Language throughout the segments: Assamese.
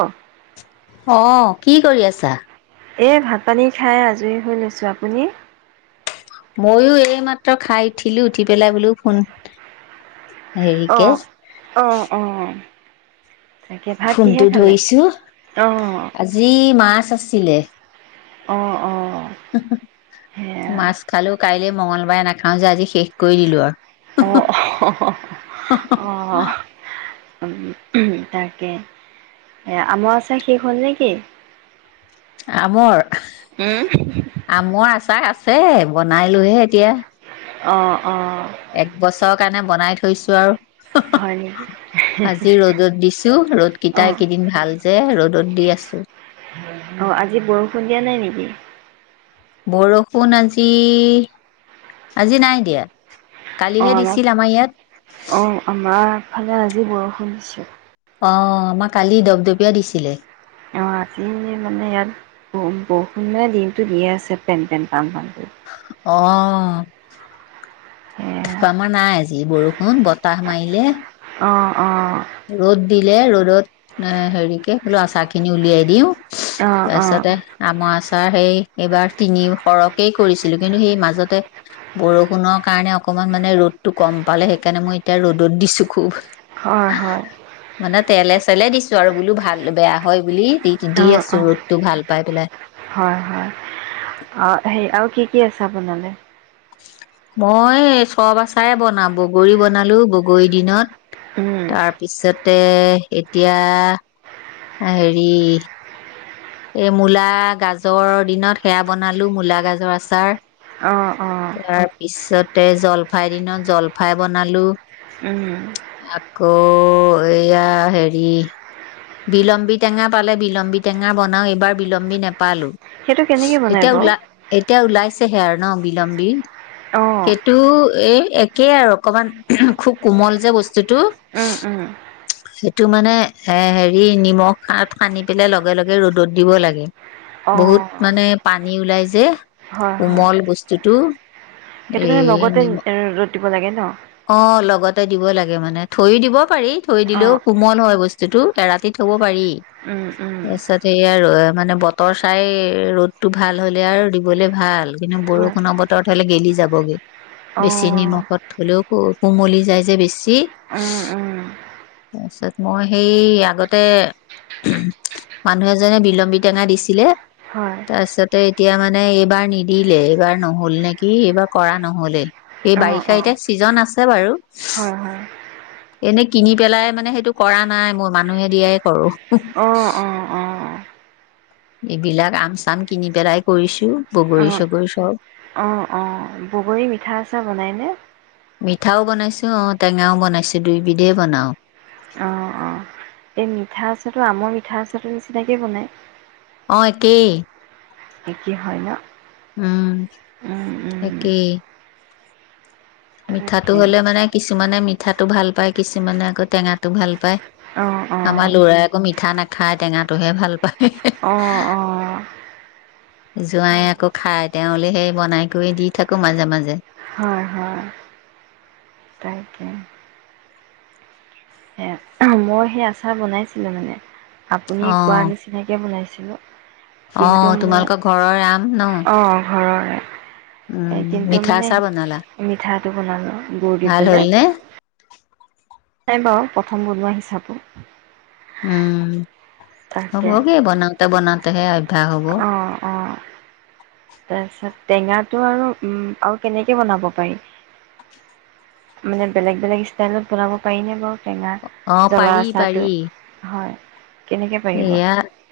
অ অ' কি কৰি আছা? এ ভাত পানী খাই আজৰি হৈ লৈছো আপুনি? ময়ো এইমাত্ৰ খাই উঠিলো উঠি পেলাই বুলো ফোন হেৰিকে অ' অ' অ' তাকে ভাত কিহে ফোনটো খালে ধৰিছো অ আজি মাছ আছে [unintelligible] অ' অ'। সেয়া মাছ খালো কাইলে মঙ্ল [unintelligible] নাখাও যে আজি শেষ কৰি দিলো আৰু অ' অ'। তাকে। আমৰ আচাৰ শেষ হ'ল নে কি? আমৰ আমৰ আচাৰ আছে ছে বনাই লোহে এতিয়া অ'। অ এক বছৰ কাৰণে বনাই থৈছো আৰু হয় নেকি আজি ৰ'দত দিছো ৰ'দ অ কিতা ইকিদিন ভাল যে ৰ'দ ৰদ দি আছো অ আজি বৰষুণ দিয়া নাই নেকি? বৰষুণ আজি আজি নাই দিয়া। অ কালিহে দিছিল আমাৰ ইয়াত, অ আমাৰ ইফালে আজি বৰষুণ দিছে। অ আমাৰ কালি দপদপিয়া দিছিলে। অ আজি মানে মানে ইয়াত ব -বৰষুণ মানে দিনটো দিয়ে আছে পেন পেন পান পান কৰি। অ সেয়া [unintelligible] নাই যি বৰষুণ বতাহ মাৰিলে। অ ৰদ দিলে ৰ'দত হেৰি কে বলো আচাৰ খিনি উলিয়াই দিওঁ। অঁ অঁ তাৰপিছতে আমাৰ ছাৰ সেই এইবাৰ তিনি সৰহকেই কৰিছিলো, কিন্তু সেই মাজতে বৰষুণৰ কাৰণে অকমান মানে ৰ'দটো কম পালে সেইকাৰণে মই এতিয়া ৰ'দত দিছো খুব। হয় হয় মানে তেলে চেলে দিছো আৰু বোলো ভাল বেয়া হয় বুলি দি দি অঁ আছো অঁ ৰ'দটো ভাল পাই পেলাই। অ সেই আৰু কি কি আছে আপোনালৈ মই চব আচাৰে বনাওঁ বগৰী বনালো বগৰীৰ দিনত তাৰপিছতে এতিয়া হেৰি এই মূলা গাজৰ দিনত সেয়া বনালো, মূলা গাজৰ আচাৰ অঁ অঁ তাৰপিছতে জলফাইৰ দিনত জলফাই বনালো আকৌ এয়া হেৰি বিলম্বী টেঙা পালে বিলম্বী টেঙা বনাও এইবাৰ বিলম্বী ন পালো সেইটো কেনেকৈ বনাই এতিয়া বাৰু ওল এতিয়া ওলাই ন বিলম্ব অঁ সেইটো এ একে আৰু অকমান খুব কোমল যে বস্তুটো সেইটো মানে। হ নিমখ সানি পেলাই লগে লগে ৰ'দত দিব লাগে অঁ বহুত মানে পানী ওলাই যে হয় হয় কোমল বস্তুতটো। সেইটো কাৰনে লগতে এ দিব লাগে ন অ লগতে দিব লাগে মানে থৈ দিব পাৰি থৈ দিলেও অঁ কোমল হয় বস্তুতটো এৰাতি থব পাৰি। তাৰপিছত সে আৰু এ মানে বতৰ চাই ৰ'দতটো ভাল হলে আৰু দিবলে ভাল কিন্তু হয় বৰষুণৰ বতৰত হলে গেলি যাবগে অঁ বেছি নিমখত থলেও। কোমলি যায় যে বেছি তাৰপিছত মই সেই আগতে মানুহ এজনে বিলম্বী টেঙা দিছিলে। হয় তাৰপিছতে এতিয়া মানে এইবাৰ নিদিলে এইবাৰ নহল নেকি এইবাৰ কৰা নহলে এই অঁ বাৰিষা অঁ এতিয়া চিজন আছে বাৰু হয় হয় এনে কিনি পেলাই মানে সেইটো কৰা নাই মই মানুহে দিয়াই কৰো। অঁ অঁ অঁ এইবিলাক আম চাম কিনি পেলাই কৰিছো, বগৰী চগৰী চব। অ অ বগৰী মিঠা আছে বনাইনে। মিঠাও বনাইছো অ টেঙাও বনাইছো দুইবিধে বনাওঁ। অঁ অঁ এই মিঠা আচাৰটো আমৰ মিঠা আচুটো নিচিনাকে বনাই। তাকে একেই হয় ন। উম উম উম তাকেই মিঠাটো তাকে হ'লে মানে কি কিছুমানে মিঠাটো ভাল পায়, কিছুমানে আকৌ টেঙাটো ভাল পায়, অঁ অঁ আমাৰ লৰাই আকৌ মিঠা নাখায় টেঙাটোহে ভাল পায়। অঁ অঁ জোঁৱাই আকৌ খাই তেওঁলে সেই বনাই কৰি দি থাকো মাজে মাজে হয় হয় তাকে সেয়া মই সেই আচাৰ বনাইছিলো মানে আপুনি অ কোৱাৰ নিচিনাকে বনাইছে। [unintelligible] অ কিন্তু তোমালোকৰ মোক ঘৰৰ আম ন অ ঘৰৰে এ উম কিন্তু মিঠা মানে আচাৰ বনালা মিঠাটো বনালো গুৰ দি ভাল হ'ল পেলাই নে নাই বাৰু প্ৰথম বনোৱা হিচাপো উম হ'বগে বনাওঁতে বনাওঁতে হে, অভ্যস হ'ব তাৰ পিছত টেঙাটো আৰু উ আৰু কেনেকে বনাব পাৰি মানে বেলেগ বেলেগ ষ্টাইলত বনাব পাৰিনে বাৰু। টেঙা অ জলা আচাৰটো হয়। কেনেকৈ পাৰিব ইয়া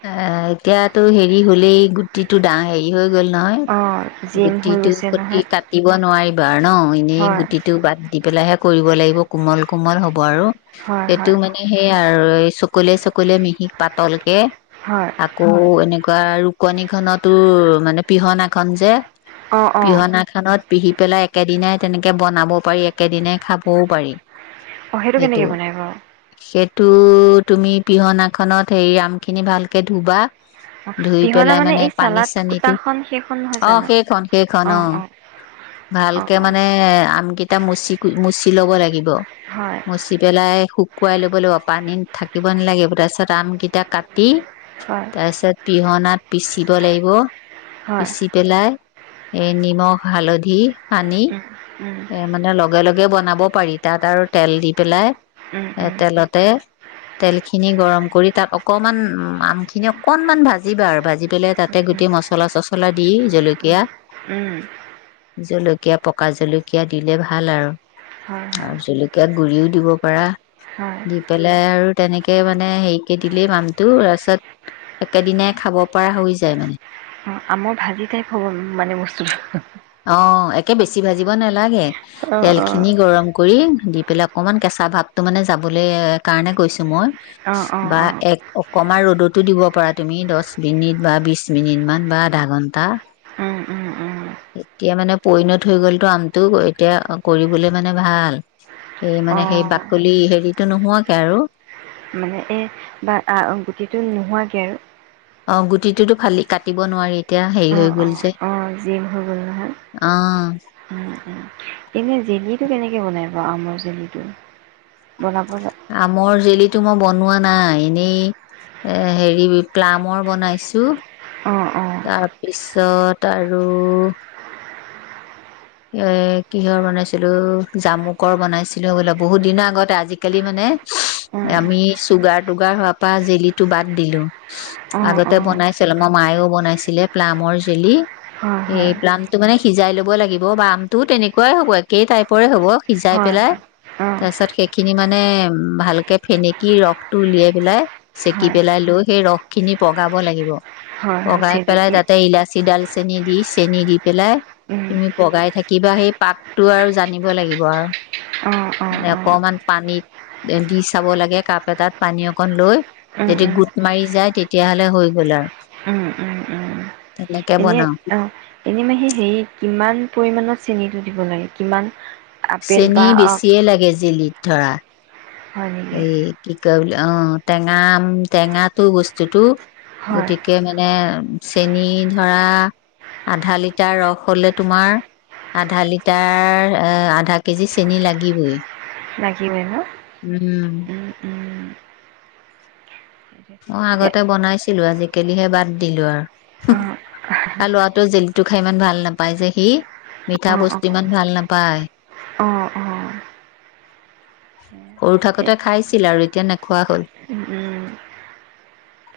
আহ এতিয়াতো হেৰি হলেই গুটিটো ডাঙৰ হেৰি হৈ গ'ল নহয় অঁ জিম হৈ গুটিটো গৈছে সতি নহয় কাটিব নোৱাৰিব [unintelligible] ন এনেই হয় গুটিটো বাদ দি পেলাই কৰিব লাগিব কোমল কোমল হ'ব আৰু হয় সেইটো হয় মানে সেইয়াই আৰু চকলিয়াই চকলিয়াই মিহি পাতলকে হয় আকৌ এনেকে ৰুকনি খতো মানে পিহনাখন যে অঁ অঁ পিহনাখনত পিহি পেলাই একেদিনাই তেনেকে বনাবও পাৰি একেদিনাই খাবও পাৰি অঁ সেইটো কেনেকৈ বনাই বাৰু তটো তুমি পিহনা খত হেৰি আম খিনি ভালকে ধুবা অঁ ধুই পিহনা পেলাই মানে এই পানী চালাড চানীটো কুটাখন সেইখন নহয় অ জানো সেইখন সেইখন অ অঁ অঁ ভালকে অঁ মানে আম কেইটা মুচি মুচি ল'ব লাগিব হয় মচি পেলাই শুকুৱাই ল'ব লাগিব পানী থাকিব নালাগে তাৰপিছত আমকেইটা কাটি হয় তাৰপিছত পিহনাত পিচিব লাগিব, হয় পিচি পেলাই এই নিমখ হালধি সানি উম, উম, এ মানে লগে লগে বনাব পাৰি, তাত আৰু তেল দি পেলাই উম, এ উম, তেলতে তেলখিনি গৰম কৰি তাত অকমান আম খিনি অকনমান ভাজিবা আৰু, ভাজি পেলাই তাতে উম, গোটেই মচলা চচলা দি জলকীয়া উম, উম, জলকীয়া পকা জলকীয়া জকীয়া দিলে ভাল আৰু হয় হয় আৰু জলকীয় গুৰিও দিব পাৰা, হয়। দি পেলাই আৰু তেনেকে মানে হেৰিকে দিলেই আমটো তাৰপিছত একেদিনাই খাব পৰা হৈ যায় মানে আম ভাজি টাইপ হ'ব মানে বস্তুটো অ একে বেছি ভাজিব নালাগে অ', অ'। তেলখিনি গৰম কৰি দি পেলাই অকণমান কেঁচা ভাৱটো মানে যাবলৈ কাৰণে গৈছোঁ মই অ', অ', বা অ', এক অকণমান ৰ'দতো দিব পাৰা তুমি দহ মিনিট বা বি মিনিটমান বা আধা ঘণ্টা উম, উম, উম, এতিয়া মানে পইণত হৈ গলতো আমটো এতিয়া কৰিবলে মানে ভাল এই মানে সেই অ'। বাকলি হেৰিতটো নোহোৱাকে আৰু মানে এ বা গুটিটো নোহোৱাকে আৰু অঁ গুটিটোতো ফালি কাটিব নোৱাৰি এতিয়া হেৰি অ', হৈ গ'ল অ', যে অ জিম হবল নহয় অ এনে জেলিটো কেনেকে বনাই ব আমৰ জেলিটো বলাবলৈ আমৰ জেলিটো মই বনোৱা নাই এনেই এ হেৰি প্লামৰ বনাইছো অ', অ', তাৰপিছত আৰু এ কিহৰ বনাইছিলো জামুকৰ বনাইছিলো বল বহুত দিনৰ আগতে আজিকালি মানে উম, আমি চুগাৰ তটুগাৰ হোৱাৰ পৰা জেলি টো বাদ দিলো অ', আগতে অ', বনাইছিলো আমাৰ মায়েও বনাইছিলে প্লামৰ জেলি হয়, এই হয়, প্লামটো মানে সিজাই ল'বই লাগিব বামটোো তেনেকুৱাই হব একেই টাইপৰে হব সিজাই হয়, পেলাই হয়। অ', তাৰ পিছত সেইখিনি মানে ভালকে ফেনেকি ৰসটো উলিয়াই পেলাই চেকি হয়, পেলাই লৈ সেই ৰস খিনি পগাব লাগিব হয়, হয় লগগাই চেনি পেলাই দি, তাতে ইলাচি ডাল চেনিী দি চেনিী দি পেলাই উম, তুমি বগাই থাকিবা সেই পাপটো আৰু জানিব লাগিব আৰু অ', অ', মানে অ'। অকমান পানীত দি চাব লাগে কাপ এটাত পানী অকণ লৈ উম, যদি উম, গোট মাৰি যায় তেতিয়াহলে হৈ গল আৰু উম, উম, উম। তেনেকে এনে বনাও অ এনে মাহী হেৰি কিমান পৰিমণত চেনিটো দিব লাগে কিমান আপেল চেনিী বা অ বেছিয়ে লাগে জেলিত ধৰা হয় নেকি এই কি অ টেঙা টেঙাটো বস্তুতটো হয় গতিকে মানে চেনী ধৰা আধা লিটাৰ ৰস হলে তোমাৰ আধা লিটাৰ এ আধা কেজি চেনি লাগিবই লাগিিবয় ন উম উম অ এতিয়া আগতে বনাইছো ছিলো আজিকালিহে বাদ দিলো আৰু অ ত লৰাটোৱে জেলিটো খাই ইমান ভাল নাপায় যে সি মিঠা অ বস্তু ইমান ভাল নাপায় অ অ অ সৰু সেই থাকোঁতে খাইছিল আৰু এতিয়া নেখোৱা হ'ল উম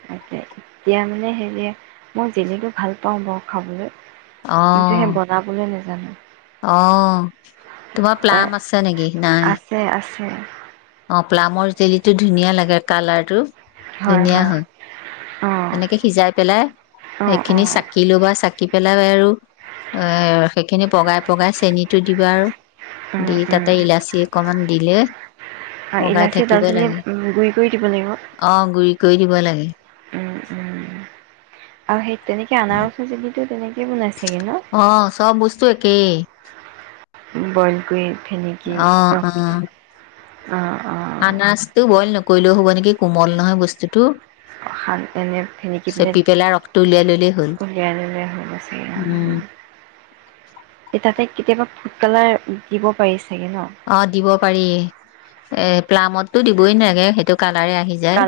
তাকে এতিয়া মানে হেৰি মই জিলেতটো ভাল পাওঁ বাৰু খাবলৈ কিন্তু সেই বনাবলৈ নাাজ জান [unintelligible] অঁ তোমাৰ প্লাম আছে নেকি নাই উম অ প্লামৰ জেলিটো ধুনীয়া লাগে কালাৰ টো ধুনীয়া হয় অ তেনেকে সিজাই পেলাই অ অ সেইখিনি চাকি লবা চাকি পেলাই আৰু এ সেইখিনি পগাই পগাই চেনটো দিবা আৰু উম দি উম তাতে ইলাচি অকমান দিলে বগাই ইলাচি থাকিব দালচেনি লাগে গুৰি কৰি দিব লাগিব। অ গুৰি কৰি দিব লাগে [unintelligible] অ সেই তেনেকে আনাৰস চো তেনেকে কি বনাইছেগৈ ন য়কে বনকুইন সেিনকিকে আ নছ্ত ব'ল ন কৰিলেও হ'ব নেকি কোমল নহয় বস্তুতটো হান এনে ফেনেকি পিনে ৰসটো উলিয়াই ললেই হ'ল উলিয়াই ললে হৈ গছে উম এ তাতে কেতিয়াবা ফুড কালাৰ দিব পাৰিছে। অ, দিব। পাৰি এ প্লামতো দিবই নালাগে সেইটো কাল আহি যায়।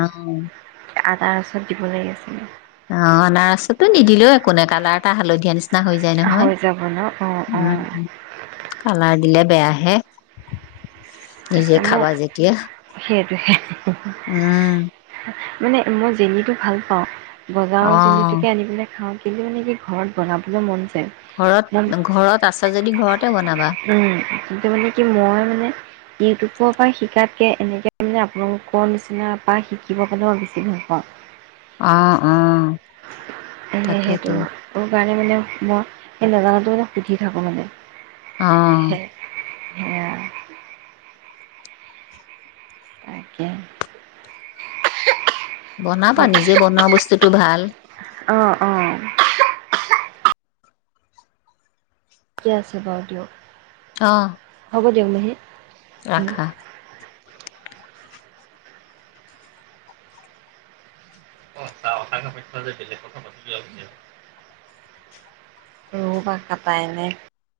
অ' আনাৰচত দিব লাগি আছিলে। অ'আনাৰসতো নিদিলেও একো নে কালাৰ এটা হালধীয়া নিচিনা নি হৈ যায় নহয়। হৈ যাব ন? অ', অ', উম, কালাৰ দিলে বেয়া আহে। তাকে নিজে মোৰ খাবা যেতিয়া। [inaudible] উম, মানে মই জনিটো ভাল পাওঁ। বজাৰৰ অ', জিলিটোকে আনি পেলাই খাওঁ। মে [unintelligible] কি ঘৰত বনাবলৈ মন যায়। মন ঘৰত-ঘৰত আছে। তই যদি ঘৰত উম কিন্তু মানে কি মই মানে ইউটিউবৰ পৰা শিকাত গতিকে এনেকৈ মানে আপোনালোকৰ নিচিনা বা শিকিবৰ কাৰণে মই বেছি ভাল পাওঁ। অ', উ, এই সেইটো মানে মই সেই নাজানো মানে সুধি থাকো মানে। আহ, অ তাকে। বনাবা নিজে বনোৱা বস্তু সেইটো ভাল। আহ, অ', ঠিকে আছে বাৰু দিয়ক। আহ, হ'ব দিয়ক নহি ৰাখা। [unintelligible] ৰ পৰা কাটাই নাই।